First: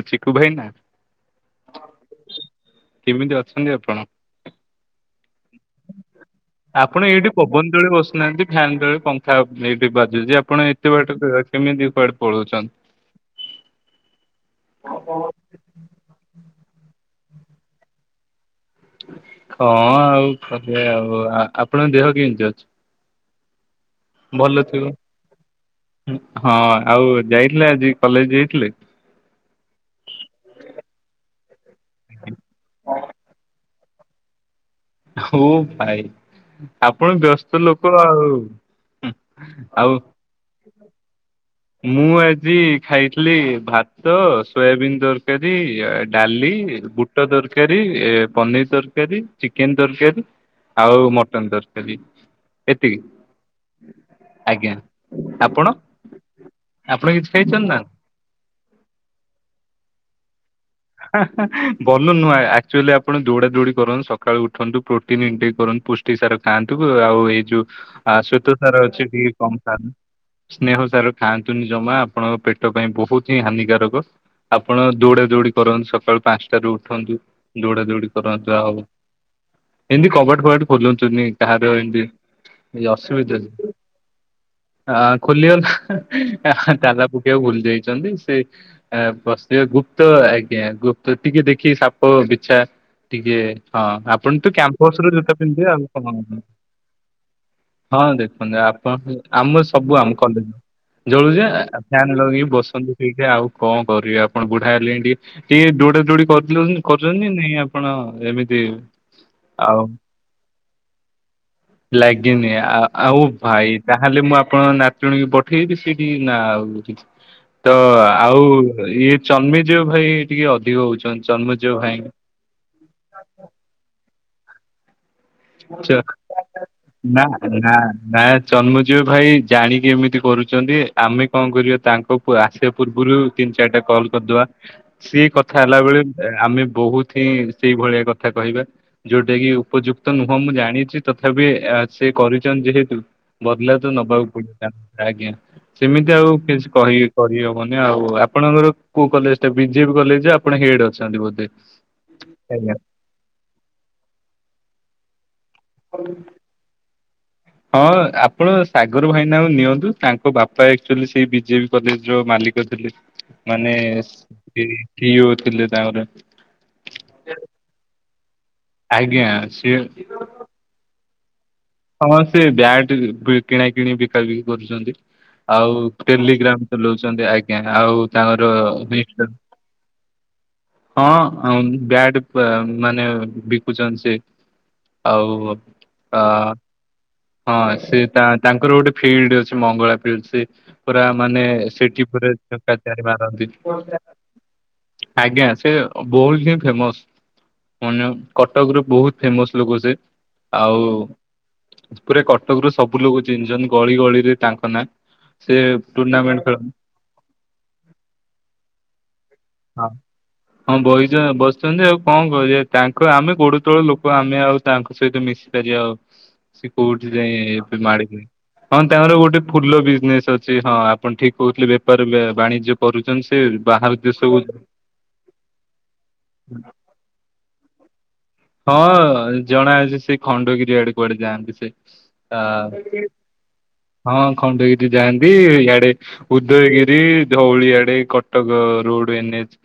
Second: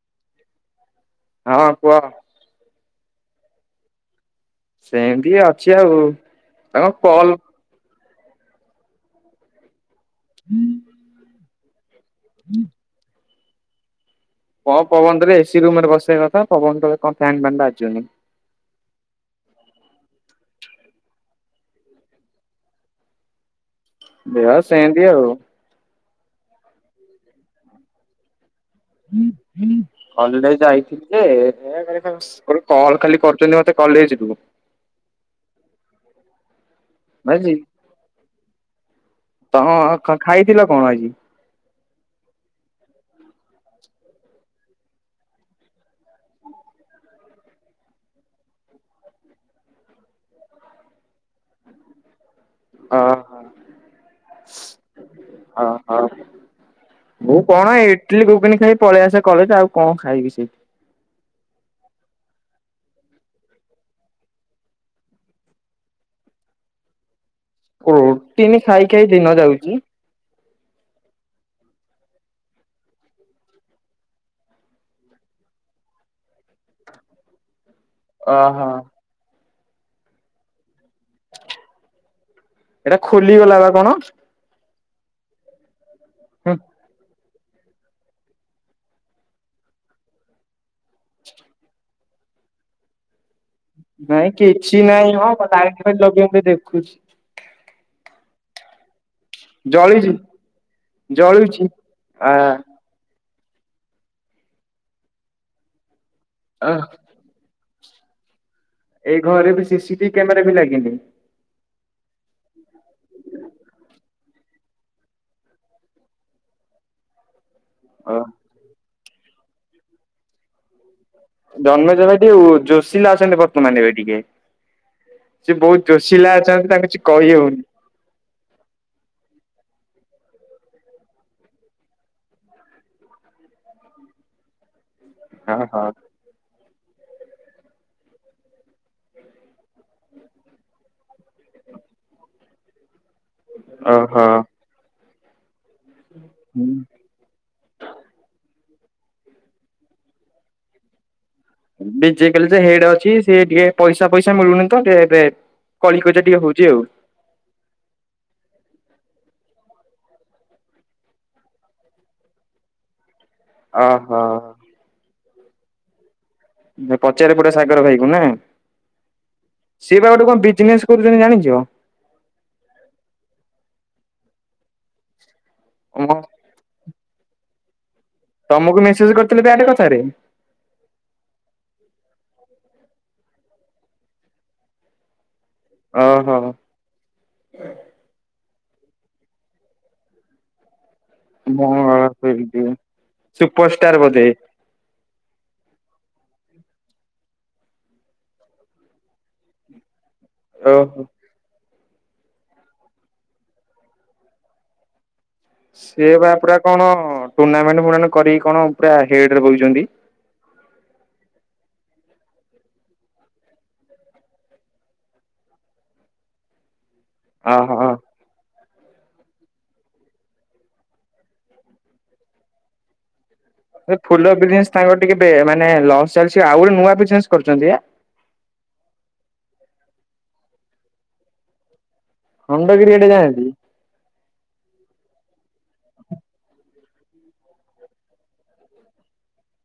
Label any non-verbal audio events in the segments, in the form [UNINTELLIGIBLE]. ଓ ଚିକୁ ଭାଇନା ହଁ କୁହ। କେମିତି ଅଛନ୍ତି ଆପଣ? ସେମିତି ଅଛି ଆଉ। ଆଉ ଙ୍କ କଲ ପଵନ ତଳେ ବସୁନାହାନ୍ତି ଫ୍ୟାନ୍ ତଳେ ପଙ୍ଖା ଏଇଠି ବାଜୁଚି ଆପଣ ଏତେ ବାଟ କେମିତି କୁଆଡ ପଳଉଚନ କମ୍ ପବନ ରେ ଏସି ରୁମ ରେ ବସିବା କଥା ପବନ ତଳେ କଣ ଫ୍ୟାନ୍ ବ୍ୟାନ୍ ବାଜୁନି। ଙ୍କ ଆଉ ଖରିବା ଆଉ ଆ ଆପଣଙ୍କ ଦେହ କେନତି ଅଛି? ଦେହ ଭଲ ଥିବ ସେମିତି ଆଉ ହଁ ଆଉ ଯାଇଥିଲେ ଆଜି କଲେଜ ଯାଇଥିଲେ? କଲେଜ ଆଜି ଯାଇଥିଲି ଯେ ହେ ଖାଲି କଲ ଖାଲି କରୁଚନ୍ତି ମତେ। କଲେଜରୁ। ହୋ ଭାଇ। ଆପଣ ବୁଝି ବ୍ୟସ୍ତ ଲୋକ ଆଉ ହୁଁ ତମ ଆଉ। ଖାଇଥିଲ କଣ ଆଜି? ମୁଁ ଆଜି ଖାଇଥିଲି ଭାତ ସୋୟାବିିନ ତରକାରୀ ଆ ଡାଲି ବୁଟ୍ ବୁଟ ତରକାରୀ ଏ ପନିର୍ ତରକାରୀ ଚିକେନ ତରକାରୀ। ଆଉ ମଟନ ତରକାରୀ। ଏତିକି ଓହୋ ଆଜ୍ଞା ଆପଣ? ହଁ ଆପଣ କିଛି ମୁଁ ଖାଇଛନ୍ତି କଣ ନା? ଏ ଇଟଲିି ଘୁଗୁନି ଖାଇ ପଳେଇ ଆସେ କଲେଜ ଆଉ କଣ ଖାଇବି ସେଇ ହା ହା ଭଲ ନୁହଁ ଆ ଆକ୍ଚୁଆଲି ଆପଣ ଦୌଡା ଦୌଡି କରନ୍ତୁ ସକାଳୁ ଉଠନ୍ତୁ ପ୍ରୋଟିନଇଟ ଟିକେ କରନ୍ତୁ ପୁଷ୍ଟ ପୁଷ୍ଟି ସାର ଖାଆନ୍ତୁ ଆଉ ଏଇ ଯୋଉ ପ୍ରୋଟିନ ଆସଇତ ଖାଇ ତାର ଖାଇ ଅଛି ଦିନ ଟିକେ କମ୍ ଯାଉଛି ଖାଆ ସ୍ନେହସାର ଖାଆନ୍ତୁନି ଜମା ଆପଣଙ୍କ ପେଟ ପାଇଁ ବୋହୁତ ହିଁ ହାନିକାରକ। ଆପଣ ଦୌଡା ଦୌଡି କରନ୍ତୁ ସକାଳୁ ପାଶଁଟାରୁ ଉଠନ୍ତୁ ଦୌଡା ଦୌଡି କରନ୍ତୁ ଓହୋ ଆଉ ଏନତି କବାଟ ଫବାଟ ଖୋଲଦୋଚନି ଧାହାର ଏମିତି। ଏଇଟା ଖୋଲିଗଲା ବା କଣ? ଆଁ ଖୋଲିଗଲା ତାଲା ପକେଆକୁ ଭୁଲି ଯାଇଚନ୍ତି ସେ ଆ ବସିିବେ ଗୁପ୍ତ ଆଜ୍ଞା ଗୁପ୍ତ ଟିକେ ଦେଖି ସାପ ବିଛା ଟିକେ ହଁ ନାଇଁ ଆପଣ ତ କିଛି କ୍ୟାମ୍ପସ ନାଇଁ ରୁ ହଁ ଜୋତା ପିନ୍ଧିବେ ଲାଇଟ ଆଉ ଫାଇଟ କଣ। ଲଗେଇକି ଦେଖୁଛି ହଁ ଦେଖୁଛନ୍ତି ଆପଣ। ଆମର ସବୁ ଜଳିଛି। ଆମ କରଦବୁ ଜଳୁଜା ଜଳୁଛି ଫ୍ୟାନ ଆ ଲଗେଇି ବସନ୍ତୁ। ଏବେ ଆଉ କଣ କରିବେ ଆପଣ ବୁଢା ହେଲେଣି ଟିକେ ଟିକେ ଦୌଡା ଦୌଡି ଅ କରିଦିନ୍ତୁ କର [UNINTELLIGIBLE] ନ୍ତିନି ଆପଣ ଏମିତି। ଏଇ ଘରେ ବି ଆଉ ସିସିଟିଭି କ୍ୟାମେରା ବି ଲାଗିନି। ଲାଗିିନି ଆ ଆଉ ଭାଇ। ତାହେଲେ ମୁଁ ଆପଣ ନାତୁଣୀ କି ପଠେଇବି ସେଇଠି ନା ଆଉ କିଛି। ତ ଅ ଆଉ ଇଏ ଚନ୍ମିଜ ଭାଇ ଟିକେ ଅଧିକ ହୋଉଛନ୍ତି। ଜନ୍ମିଜ ଭାଇ ଯୋଶୀଲା ଅଛନ୍ତି ବର୍ତ୍ତମାନ ଏବେ ଟିକେ ସିଏ ବୋହୁତ ଜୋଷିଲା ଅଛନ୍ତି ତାଙ୍କୁ କିଛି କହିହଉନି। ହାଁ ନାତ୍। ଜନ୍ମଜଉ ଭାଇ ଜାଣିକି ଏମିତି କରୁଚନ୍ତି ଆମେ କଣ କରିବା ତାଙ୍କ ଙ୍କୁ ଆସିବା ପୂର୍ବରୁ ତିନି ଚାରିଟା କଲ କରିଦବା ସିଏ କଥା ହଁ ହେଲା ହଁ ବଳେ ଆମେ ବୋହୁତି ହିଁ ସେଇଭଳିଆ କଥା କହିବା ଯୋଉଟା କି ଉପଯୁକ୍ ତ ନୁହଁ ମୁଁ ଜାଣିଚି ତଥାପି ସେ କରିଛନ୍ତି ଯେହେତୁ ବଦ୍ଲା ତ ଓହୋ ନବାକୁ ପଡିଲା। ଆଜ୍ଞା ସେମିତି ଆଉ କିଛି କହି କରିହବନି ଆଉ ଆପଣଙ୍କର କୋଉ କଲେଜ ଟା ବିଜେପି କଲେଜ ଆପଣ ହେଡ୍ ଅଛନ୍ତି ବୋଧେ। ବିଜେ କାଲି ଆଜ୍ଞା ହେଡେ ଅଛି ସେ ଟିକେ ପଇସା ପଇସା ମିଳୁନି ତ ଟିକେ ଏବେ କଳିିକଜା ଟିକେ ହୋଉଚି। ଯେଉ। ହଁ ଆପଣ ସାଗର ଭାଇନାଙ୍କୁ ନିଅନ୍ତୁ ତାଙ୍କ ବାପା ଆଚୁଆଲି ସେଇ ବିଜେପି କଲେଜ ର ମାଲିକ ଥିଲେ। ମାନେ ସି ଓହୋ ସିଅ ଥିଲେ ତାଙ୍କର। ପଚାରି ପଡିବ ସାଗର ଭାଇ କ ନା ସିଏ ବା ଗୋଟେ କଣ ବିଜିନେସ କୌ ଦିନ ଜାଣିଚ। ହଁ ସେ ବ୍ୟାଟ କିଣା କିଣି ବିକା ବିକି କରୁଚନ୍ତି ଆଉ ଟେଲିଗ୍ରାମ ଚଲଉଚନ୍ତି ଆଜ୍ଞା ଆଉ ତାଙ୍କର ତମକୁ ବି ମେସେଜ କରିଥିଲେ ବ୍ୟାଟ କଥାରେ ହଁ ଆଉ ବ୍ୟାଡ ପ ମାନେ ବିକୁଚନ୍ତି ସେ। ଆଉ ଅ ହ। ହଁ ସେ ତା ତାଙ୍କର ଗୋଟେ ଫିଲ୍ଡ ଅଛି ମଙ୍ଗଳା ଫିଲ୍ଡ ସେ ପୁରା ମାନେ ସେଠି ପୁର ମଙ୍ଗଳା ଛକା ଚାରି ମାରନ୍ତି। ସୁପରଷ୍ଟାର ବୋଧେ ଆଜ୍ଞା ସେ ବହୁତ ହିଁ ଫେମସ୍। ମାନେ କଟକ ରୁ ବହୁତ ଫେମସ୍ ଲୋକ ସେ ଆଉ ଓହୋ ପୁରା କଟକରୁୁ ସବୁ ଲୋକ ଚିହ୍ନିଚନ୍ତି ଗଳି ଗଳିରେ ତାଙ୍କ ନାଁ ସେ ସିଏ ବା ଟୁର୍ଣ୍ଣାମେଣ୍ଟ ପୁରା ଖେଳନ୍ତି କଣ ଟୁର୍ଣ୍ଣାମେଣ୍ଟ ଫୁର୍ଣ୍ଣାମେଣ୍ଟ କରିକି କଣ ପୁରା ହେଡ୍ ରେ ବଇଚନ୍ତି? ହଁ ହଁ ବଇ ବସଚନ୍ତି ଆଉ କଣ କରିବେ ତାଙ୍କ ଆମେ ଗୋଡ ତଳ ଲୋକ ଆମେ ଆଉ ତାଙ୍କ ସହିତ ମିଶିପାରିବା ଆଉ। କଉଠି ଯାଇଁ ଏବେ ଓହୋ। ମାଡ଼ିକି ହଁ ତାଙ୍କର ଗୋଟେ ଫୁଲ ବିଜନେସ ଅଛି ହଁ ଆପଣ ଠିକ କହୁଥିଲେ ବେପାର ବେ ବାଣିଜ୍ୟ କରୁଚନ୍ତି ସେ ବାହାର ଏ ଫୁଲ ଦେଶକୁ ବିଜନେସ୍ ତାଙ୍କର ଟିକେ ବେ ମାନେ ଲସ୍ ଚାଲିଚି ଆଉ ଗୋଟେ ନୂଆ ବିଜନେସ୍ କରୁଚନ୍ତି ବା? ହଁ ଜଣା ଅଛି ସେ ଖଣ୍ଡଗିରି ଆଡେ କୁଆଡେ ଯାଆନ୍ତି ସେ। ଆ ଖଣ୍ଡଗିରି ଆଡେ ଯାଆନ୍ତି। ହଁ ଖଣ୍ଡଗିରି ଯାଆନ୍ତି ଇଆଡେ ଉଦୟଗିରି ଧଉଳିଆଡେ କଟକ ରୋଡ ଏନ୍ ଏଚ୍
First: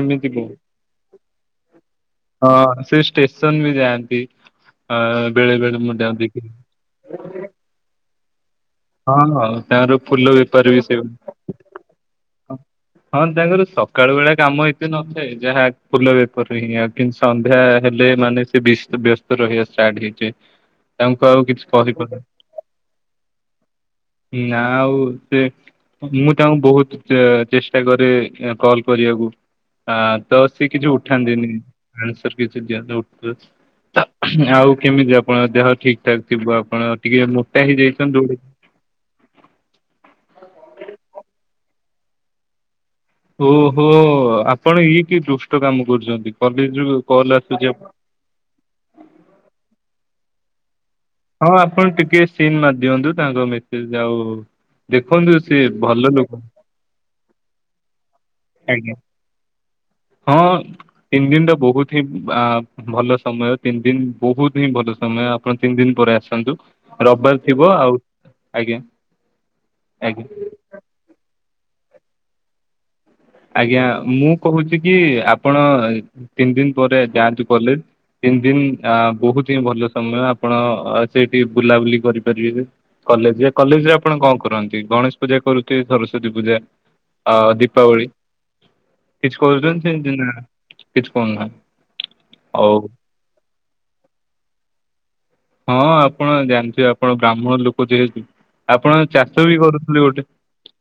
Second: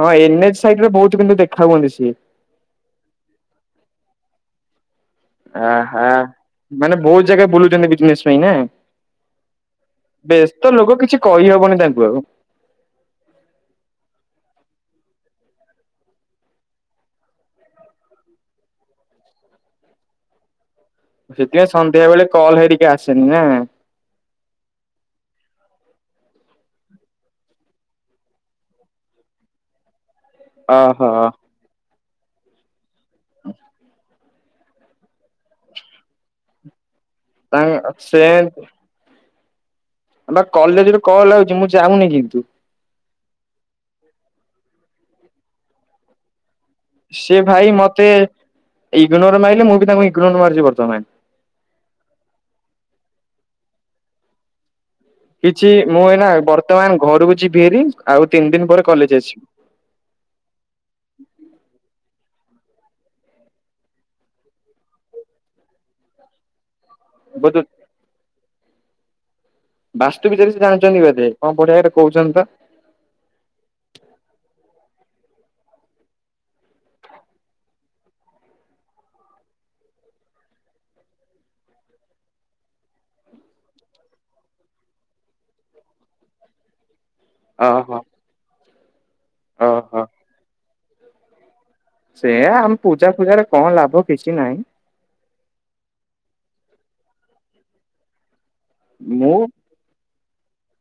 ହଁ ଏନ୍ ବହୁତ। ଏଚ୍ ସାଇଟ୍ ରେ ବହୁତ କିନ୍ତୁ ଦେଖା ହୁଅନ୍ତି ସିଏ। ହଁ ସେ ଷ୍ଟେସନ୍ ବି ଯାଆନ୍ତି ଅଁ ଆ ହା ମାନେ ବହୁତ ଜାଗା ବୁଲୁଚନ୍ତି ବିଜନେଶ୍ ପାଇଁ ନା। ହଁ ହଁ ତାଙ୍କର ଫୁଲ ବ୍ୟସ୍ତ ବେପାର ବି ଲୋକ ସେ କିଛି କହିହବନି ତାଙ୍କୁ ଆଉ। ହଁ ତାଙ୍କର ସକାଳ ବେଳା କାମ ଏତେ ନଥାଏ ଯାହା ଫୁଲ ବେପାର ହିଁ ଆ କିନ୍ତୁ ସନ୍ଧ୍ୟା ହେଲେ ମାନେ ସେ ବ୍ୟସ୍ତ ବ୍ୟସ୍ତ ରହିବା ଷ୍ଟାର୍ଟ ହେଇଯାଏ। ତାଙ୍କୁ ଆଉ କିଛି ସେଥିପାଇଁ ସନ୍ଧ୍ୟା କହିପାରୁନି ବେଳେ କଲ୍ ହେରିକି ଆସେନି ନା। ନା ଆଉ ସିଏ ମୁଁ ତାଙ୍କୁ ବହୁତ ଚେ ଚେଷ୍ଟା କରେ କଲ୍ କରିବାକୁ ଆ ତ ସିଏ କିଛି ଓହୋ। ଉଠାନ୍ତିନି ଆନ୍ସର କିଛି ଦିଅ [UNINTELLIGIBLE] ଆଉ କେମିତି ଆପଣଙ୍କ ଦେହ ଠିକ ଠାକ୍ ଥିବ ଆପଣ ଟିକେ ମୋଟା ତାଙ୍କ ସେ ହେଇଯାଇଚନ୍ତି [UNINTELLIGIBLE] ବା କଲେଜରେ କଲ ଆଉଚି ମୁଁ ଯାଉନି କିନ୍ତୁ। ଓହୋ ଆପଣ ଇଏ କି ଦୁଷ୍ଟ କାମ କରୁଚନ୍ତି କଲେଜ କୁ ସେ ଭାଇ ମତେ ଇଗନୋର୍ ମାରିଲେ ମୁଁ ବି ତାଙ୍କୁ ଇଗ୍ନୋର ମାରିଚି ବର୍ତ୍ତମାନେ। ହଁ ଆପଣ ଟିକେ ସିନ୍ ମାରି ଦିଅନ୍ତୁ ତାଙ୍କ ମେସେଜ ଆଉ ଦେଖନ୍ତୁ କିଛି ସିଏ ମୁଁ ଭଲ ଏଇନା ଲୋକ। ବର୍ତ୍ତମାନ ଘରକୁ ଯିବି ହାରି ଆଉ ତିନି ଦିନ ପରେ ଆଜ୍ଞା କଲେଜ ଆସିବି। ହଁ ତିନି ଦିନରେ ବହୁତି ହିଁ ଆ ଭଲ ସମୟ ତିନି ଦିନ ବହୁତ ହିଁ ଭଲ ସମୟ ଆପଣ ତିନି ଦିନ ପରେ ଆସନ୍ତୁ। ରବବାରେ ବୋଧେ ଥିବ ଆଉ ଆଜ୍ଞା। ଆଜ୍ଞା। ବାସ୍ତୁ ବିିଚାର ସେ ଜାଣିଚନ୍ତି ବଧେ କଣ କୋଉ ଜାଗାରେ କହୁଚନ୍ତି ତ। ଆଜ୍ଞା ମୁଁ କହୁଛି କି ଆପଣ ତିନି ଦିନ ପରେ ଯାନ୍ତୁ କଲେଜ। ତିନି ଦିନ ଆ ବହୁତ ହିଁ ଭଲ ସମୟ ଆପଣ ସେଇଠି ବୁଲାବୁଲି କରିପାରିବେ। କଲେଜ କଲେଜ ରେ ଆପଣ କଣ କରନ୍ତି ଗଣେଶ ପୂଜା କରୁଥିବେ ସରସ୍ଵତୀ ପୂଜା ଆଉ ଓହୋ ଦୀପାବଳି। କିଛି କରୁଚନ୍ତି ଓହୋ। ସେମିତି ନା କିଛି କରୁ ନାହାନ୍ତି? ସେଇୟା ଆମ ପୂଜା ଫୂଜାରେ କଣ ଲାଭ କିଛି ନାହିଁ। ହଁ ଆପଣ ଜାଣିଥିବେ ଆପଣ ବ୍ରାହ୍ମଣ ଲୋକ ଯେହେତୁ ଆପଣ ମୁଁ ଚାଷ ବି କରୁଥିଲେ ଗୋଟେ?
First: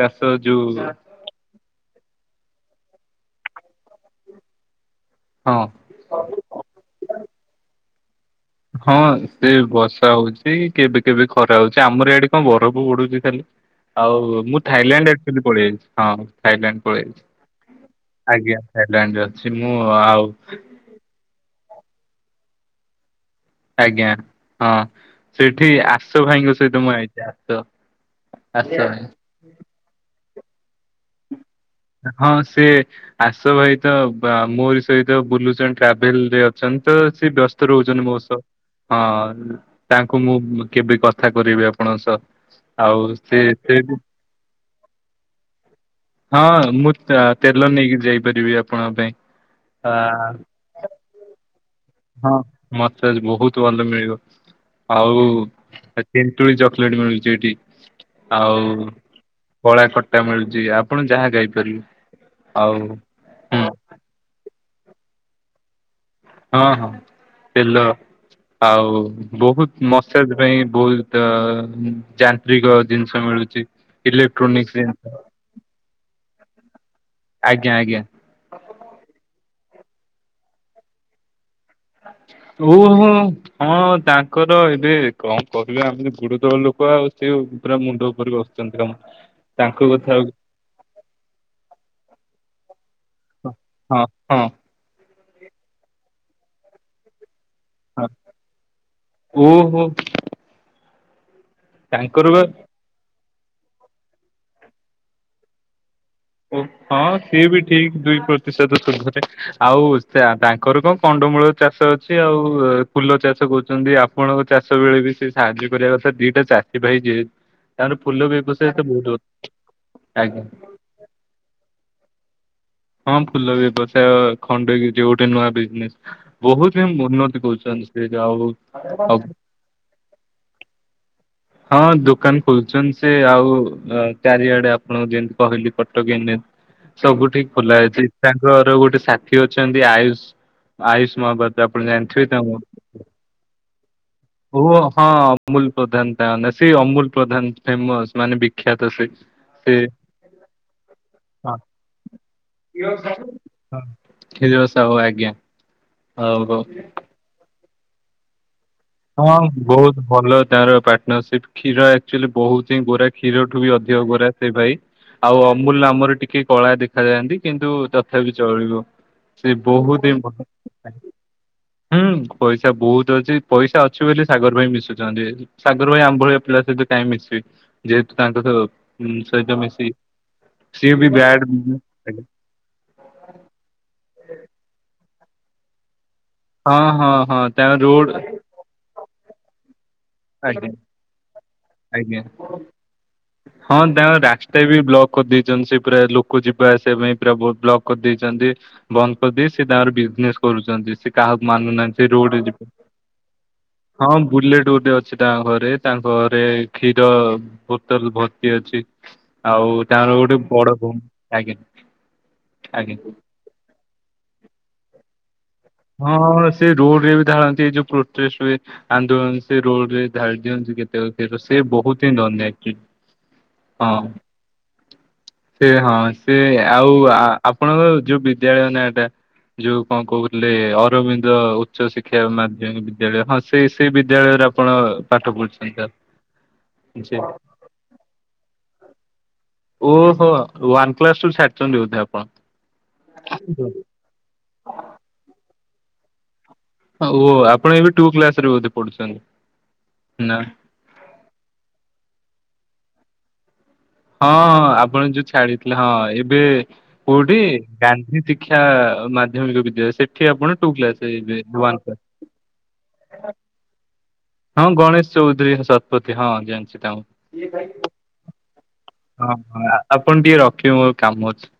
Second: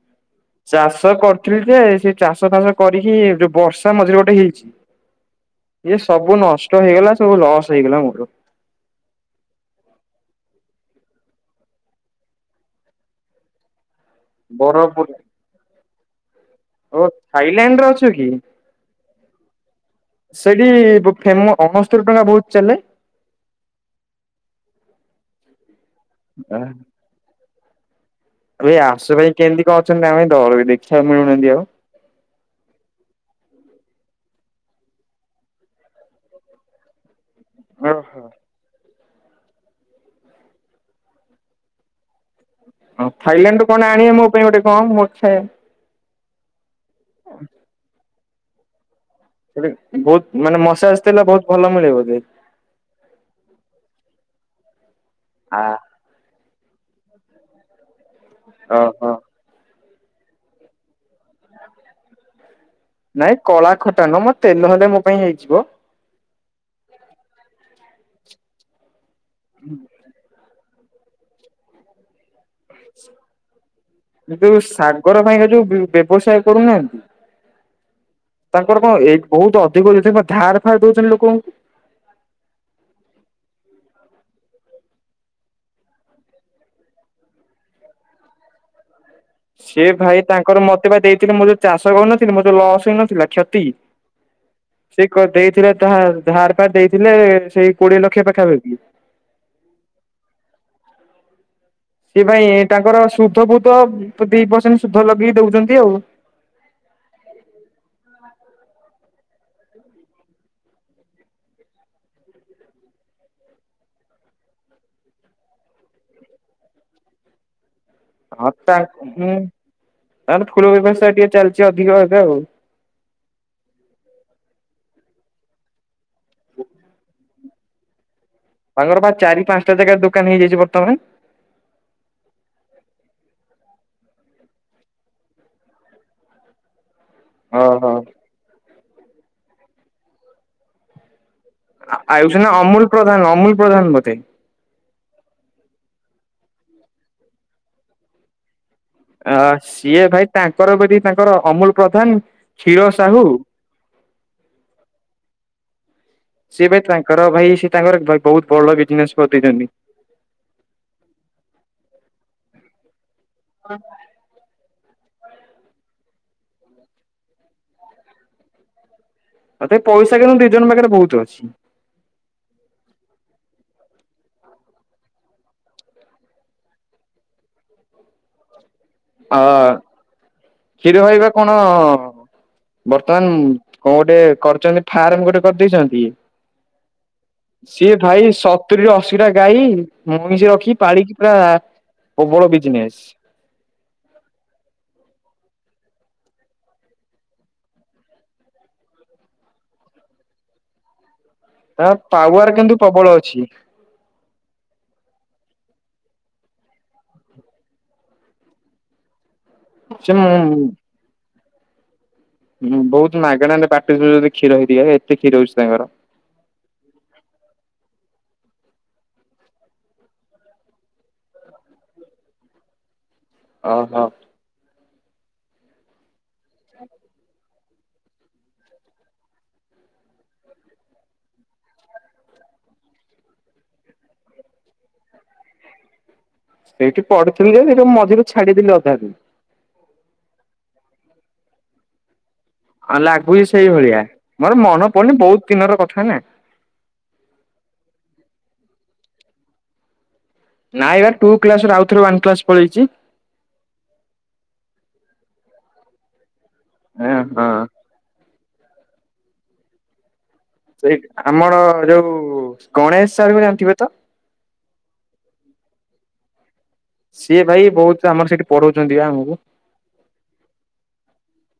ଚାଷ ଯୋଉ। ଚାଷ କରୁଥିଲି ଯେ, ସେ ଚାଷ ଫାଷ କରିକି ଏବେ ବର୍ଷା ମଝିରେ ଗୋଟେ ହେଇଛି। ହଁ। ଇଏ ସବୁ ନଷ୍ଟ ହେଇଗଲା, ସବୁ ଲସ୍ ହେଇଗଲା ମୋର। ହଁ ସେ ବର୍ଷା ହଉଛି କେବେ କେବେ ଖରା ହଉଛି। ଆମର ଆଡେ କଣ ବରଫ ପଡୁଛି ଖାଲି। ଆଉ ମୁଁ ବରହପୁର ଥାଇଲାଣ୍ଡ ଏକଚୁଲି ପଳାଇ ଆଇଛି ହଁ। ଥାଇଲାଣ୍ଡ ଓ ପଳେଇଛି ଥାଇଲାଣ୍ଡ ରେ ଅଛୁ କି? ଆଜ୍ଞା ଥାଇଲାଣ୍ଡରେ ଅଛି ମୁଁ ଆଉ। ହ ଫେମ ଅଣସ୍ତରି ଟଙ୍କା ବହୁତ ଚାଲେ। ଆଜ୍ଞା ହଁ ସେଠି ଆଶୁ ଭାଇଙ୍କ ସହିତ ମୁଁ ହେଇଛି ଆଶୁ। ଏ ଆଶୁ ଭାଇ କେମିତି କଁ ଅଛନ୍ତି? ଆମେ ଥରେ ବି ଦେଖିବାକୁ ମିଳୁନାହାନ୍ତି ଆଉ। ହଁ ସିଏ ଆସ ଭାଇ ତ ମୋର ସହିତ ବୁଲୁଚନ୍ ଟ୍ରାଭେଲରେ। ଅଛନ୍ତି ତ ସେ ବ୍ୟସ୍ତ ରହୁଛନ୍ତି ଓହୋ ମୋସହ। ହଁ ତାଙ୍କୁ ମୁଁ କେବେ କଥା କରେଇବି ଆପଣଙ୍କ ସହ। ଆଉ ହଁ ସେ ଥାଲାଣ୍ଡରୁ ସେ କଣ ଆଣିବେ ମୋ ପାଇଁ ଗୋଟେ କଣ ମୋ ଇଚ୍ଛା ହଁ ମୁଁ ତେଲ ନେଇକି ଯାଇପାରିବି ଆପଣଙ୍କ ପାଇଁ। ସେ ଆ ବହୁତ ମାନେ ମସାଜ ତେଲ ବହୁତ ଭଲ ମିଳେ ବଧେ? ହଁ ମସାଜ ବହୁତ ଭଲ ମିଳିବ। ଆଉ। ଆ ତେନ୍ତୁଳି ଚକଲେଟ ମିଳୁଛି ଏଇଠି ଆଉ ଓହୋ କଳା ଖଟା ମିଳୁଛି, ଆପଣ ଯାହା ଗାଇପାରିବେ ଆଉ ନାଇଁ କଳା ଖଟା ନୁହଁ, ମୋ ତେଲ ହେଲେ ମୋ ପାଇଁ ହେଇଯିବ। ହଁ ହଁ ତେଲ ଆଉ ବହୁତ ମସାଜ ପାଇଁ ବହୁତ ଯାନ୍ତ୍ରିକ ଜିନିଷ ମିଳୁଛି, କିନ୍ତୁ ଇଲେକ୍ଟ୍ରୋନିକ୍ସ ଜିନିଷ। [INAUDIBLE] ବ୍ୟବସାୟ କରୁନାହାନ୍ତି? ଆଜ୍ଞା ଆଜ୍ଞା। ତାଙ୍କର କଣ ଏ ବହୁତ ଅଧିକ ଯ କଣ ଧାର ଫାର ଦଉଛନ୍ତି ଲୋକଙ୍କୁ। ଓହୋ। ହଁ ତାଙ୍କର ଏବେ କଣ କରିବା ଆମେ ତ ଗୁଡ ତଳ ଲୋକ ଆଉ, ସେ ପୁରା ମୁଣ୍ଡ ଉପରେ ବସୁଛନ୍ତି ଆମ ତାଙ୍କ ସେ କଥା ଭାଇ ଆଉ ତାଙ୍କର ମତେ ବା ଦେଇଥିଲେ ମୁଁ ଯୋଉ ଚାଷ କରନଥିଲି ମୋ ଯଉ ଲସ ହେଇନଥିଲା କ୍ଷତି ହଁ ହଁ। ସେ ଦେଇଥିଲେ ତା ଧାର ଫାର୍ ଦେଇଥିଲେ ସେଇ କୋଡିଏ ହଁ ଲକ୍ଷ ପାଖାପାଖି। ଓହୋ। ସେ ତାଙ୍କର ବା ପାଇଁ ତାଙ୍କର ସୁଧ ବହୁତ ଦି ପରସେଣ୍ଟ ସୁଧ ଲଗେଇକି ଦଉଛନ୍ତି ଆଉ। ଓ ହଁ ସିଏ ବି ଠିକ୍ ଦୁଇ ପ୍ରତିଶତ ସୁଧରେ ଆଉ ତା ତାଙ୍କର କଁ କଣ୍ଡମୂଳ ଚାଷ ଅଛି ଆଉ ଫୁଲ ଚାଷ କୁଛନ୍ତି ଆପଣଙ୍କ ଚାଷ ବେଳେ ବି ସେ ସାହାଯ୍ୟ କରିବା କଥା ଦିଟା ଚା ଭାଇ ଯେ। ତାଙ୍କର ଫୁଲ ହଁ ବ୍ୟବସାୟ ତା ତ ବହୁତ ଖୁଁ ଆଜ୍ଞା ତାର୍ ଫୁଳ ବ୍ୟବସାୟ ଟିକେ ଚାଲିଛି ଅଧିକ ଏବେ ଆଉ। ହଁ ଫୁଲ ବ୍ୟବସାୟ ଖଣ୍ଡଗିର୍ ରେ ଗୋଟେ ନୂଆ ବିଜ୍ନେସ୍ ବହୁତି ହି ଉନ୍ନତି କଉଛନ୍ତି। ସେ ଯାହଉ। ତାଙ୍କର ପା ଚାରି ପାଞ୍ଚଟା ଜାଗା ଦୁକାନ୍ ହେଇଯାଇଛି ବର୍ତ୍ତମାନେ। ହଁ ଦୁକାନ୍ ଖୋଲ୍ଛନ୍ ସେ ଆଉ ଅଁ ଚାରିଆଡ଼େ ଆପଣଙ୍କୁ ଯେନ୍ କହିଲି କଟକେ ସବୁଟି ଖୋଲା ଓହୋ। ଅଛି ତାଙ୍କର ଗୋଟେ ସାଥି ଅଛନ୍ତି ଆୟୁଷ୍ ଆୟୁଷ୍ ମହାପାତ୍ ଆ ଆୟୁଷ୍ ନା ଅମୁଲ୍ ପ୍ରଧାନ ଅମୁଲ୍ ପ୍ରଧାନ ବୋଧେ। ଔ ଅ ହଁ ଅମୁଲ୍ ପ୍ରଧାନ୍ ତାଆ ନାଁ ସେ ଅମୁଲ୍ ପ୍ରଧାନ୍ ଫେମସ୍ ମାନେ ବିଖ୍ୟାତ ସେ। ଆ ସେ ସିଏ ଭାଇ ତାଙ୍କର ବେଲି ତାଙ୍କର ହଁ, ଅମୁଲ୍ ପ୍ରଧାନ୍ କ୍ଷୀଅ ସାହୁ। ଖିଲ ସାହୁ ଆଜ୍ଞା। ହଉ ହଉ ସିଏ ବାଇ ତାଙ୍କର ଭାଇ ସି ତାଙ୍କର ବା ବୋହୁତ୍ ବଲ ବିଜ୍ନେସ୍। ହଁ ବୋହୁତ୍ ଭଲ ତାର ପା ନା ସିପ୍ କ୍ଷୀର ଆକ୍ଚୁଲି ବୋହୁଚାଇଁ ଗୋରା କ୍ଷୀରଠୁ ବି ଅଧିକ ଗୋରା ସେ ଭାଇ। ଆଉ ଅମୁଲ୍ ନାମରେ ଟିକେ କଳା ଦେଖାାଯାଆନ୍ତି କିନ୍ତୁ ତଥାପି ଚଳିବ। ସେ ତଥାପି ବୋହୁତ୍ ପଇସା କିନ୍ତୁ ଇମ୍ପୋଟା ଦି ଜଣ ପାଖରେ ବହୁତ ଅଛି। ହୁଁ ପଇସା ବୋହୁତ୍ ଅଛି। ପଇସା ଅଛି ବୋଲି ସାଗର୍ ଭାଇ ମିଶୁଛନ୍ତି ଆଜି ସାଗର୍ ଭାଇ ଆମ୍ ଭଳିଆ ପିଲା ସହିତ କାଇଁ ମିଶିବେ। ଯେହେତୁ ତାଙ୍କସ ଉଁ ଅ ସଇତ ମିଶି ସିଏ କ୍ଷୀର ବି ଭାଇ ବା ବ୍ୟାଡ୍ କଣ ବର୍ତ୍ତମାନ କଁ ଗୋଟେ କରୁଚନ୍ତି ଫାର୍ମ ଗୋଟେ କରିଦେଇଚନ୍ତି। ହଁ ହଁ ହଁ ତାଙ୍କ ରୋଡ୍ ସତୁରି ଅଶୀଟା ଗାଈ ମଇଁଷି ଆଜ୍ଞା ରଖିକି ପାଳିକି ପୁରା ଆଜ୍ଞା ପ୍ରୋବଳ ବିଜ୍ନେସ୍। ହଁ ତାଙ୍କ ରାକ୍ଷ୍ଟା ବି ବ୍ଲକ୍ କରିଦେଇଛନ୍ତି ସେ ପୁରା ଲୁକ୍ କୁ ଯିବା ଆସିବା ପାଇଁ ପୁରା ବୋହୁତ୍ ବ୍ଲକ୍ କରିଦେଇଚନ୍ତି ବନ୍ଦ କରିଦେଇ ସେ ତାଙ୍କର ବିଜ୍ନେସ୍ କରୁଚନ୍ତି ସିଏ। କାହାକୁ ତା ମାନୁନାହାନ୍ତି ସେ ରୋଡ୍ ରେ ପାୱାର ଯିବେ। କିନ୍ତୁ ପ୍ରବଳ ଅଛି। ହଁ ବୁଲେଟ୍ ଗୋଟେ ଅଛି ତାଅଁ ଘରେ ତାଙ୍କ ରେ କ୍ଷୀର ବୋତଲ୍ ଭର୍ତି ଅଛି ଆଉ ସେ ତାଆର ଗୋଟେ ବଡ଼ ବମ୍। ଆଜ୍ଞା। ହୁଁ ଆଜ୍ଞା ବୋହୁତ୍ ମାଗେଣାରେ ବାଣ୍ଟୁ ଥିବେ ଯେଦି କ୍ଷୀର ହି ଦିଏ ଏତେ କ୍ଷୀର ହୋଉଚି ତାଙ୍କର। ହଁ ହଁ ହଁ ସେ ରୋଡ଼ରେ ବି ଧାଳନ୍ତି ଏ ଯୋଉ ପ୍ରୋଟେଷ୍ଟ୍ ହୁଏ। ଆନ୍ଦୋଳନ ସେ ରୋଡ୍ ରେ ଧାଳି ଦିଅନ୍ତି କେତେକ କିନ୍ତୁ ସେ ବୋହୁତ୍ ହିଁ ଅନ୍ୟାୟ। ଓହୋ। ହଁ ସେ ହଁ ସେ ଆଉ ଆ ଆପଣଙ୍କର ଯୋଉ ବିଦ୍ୟାଳୟ ନାଁ ଟା ଯୋଉ କଁ କୋହୁ ଲେ ଅରବିନ୍ଦ ଉଚ୍ଚ ଶିକ୍ଷା ମାଧ୍ୟମିକ୍ ବିଦ୍ୟାଳୟ ହଁ ସେ ସେ ବିଦ୍ୟାଳୟରେ ଆପଣ ପାଠ ପଢ଼ିଛନ୍ତି ତାଲ୍ ସେଇଠି ପଢ଼ିଥିଲି ଯେ କିନ୍ତୁ ମଝିରେ ଛାଡି଼ଦେଲି ଅଧାଦିନ୍। ଓହୋ ୱାନ କ୍ଲସ୍ ଠୁ ଛାଡ଼ିଚନ୍ତି ବୋଧେ ଆପଣ? ହଁ ଲାଗୁଚି ସେଇଭଳିଆ ମୋର ମନ ପଡ଼ୁନି ବୋହୁତ୍ ତିନର କଥା ନା। ହଁ ଓ ଆପଣ ଏବେ ଟୁ କ୍ଲାସ୍ ରେ ବୋଧେ ପଢ଼ୁଛନ୍ତି ନା। ନାଇବା ଟୁ କ୍ଲାସ୍ ରୁ ଆଉଥରେ ୱାନ୍ କ୍ଲାସ୍ ପଳେଇଚି। ହଁ ଆପଣ ଯୋଉ ଛାଡି଼ଥିଲେ ହଁ ଏବେ ଏଁ କୋଉଠି? ହଁ। ଗାନ୍ଧୀ ତିକ୍ଷା ମାଧ୍ୟମିକ ବିଦ୍ୟାଳୟ ସେଠି ଆପଣ ଟୁ କ୍ଲାସ ସେଇଠି ଏବେ ଆମର ୱାନ୍ କ୍ଲାସ। ଯୋଉ ଗଣେଶ୍ ସାର୍ ଙ୍କୁ ଜାଣି ଥିବେ ତ? ହଁ ଗଣେଶ୍ ଚୌଧୁରୀ ଶତପଥୀ ହଁ ଜାଣିଛି ଟାଉନ୍। ସିଏ ଭାଇ ବୋହୁତ୍ ଆମର ସେଟି ପଢୋଉଚନ୍ତି ଆମ୍ ହଁ ହଁ ଆପନ୍ ଟିକେ ରଖିବେ ମୋର କାମ ଅଛି?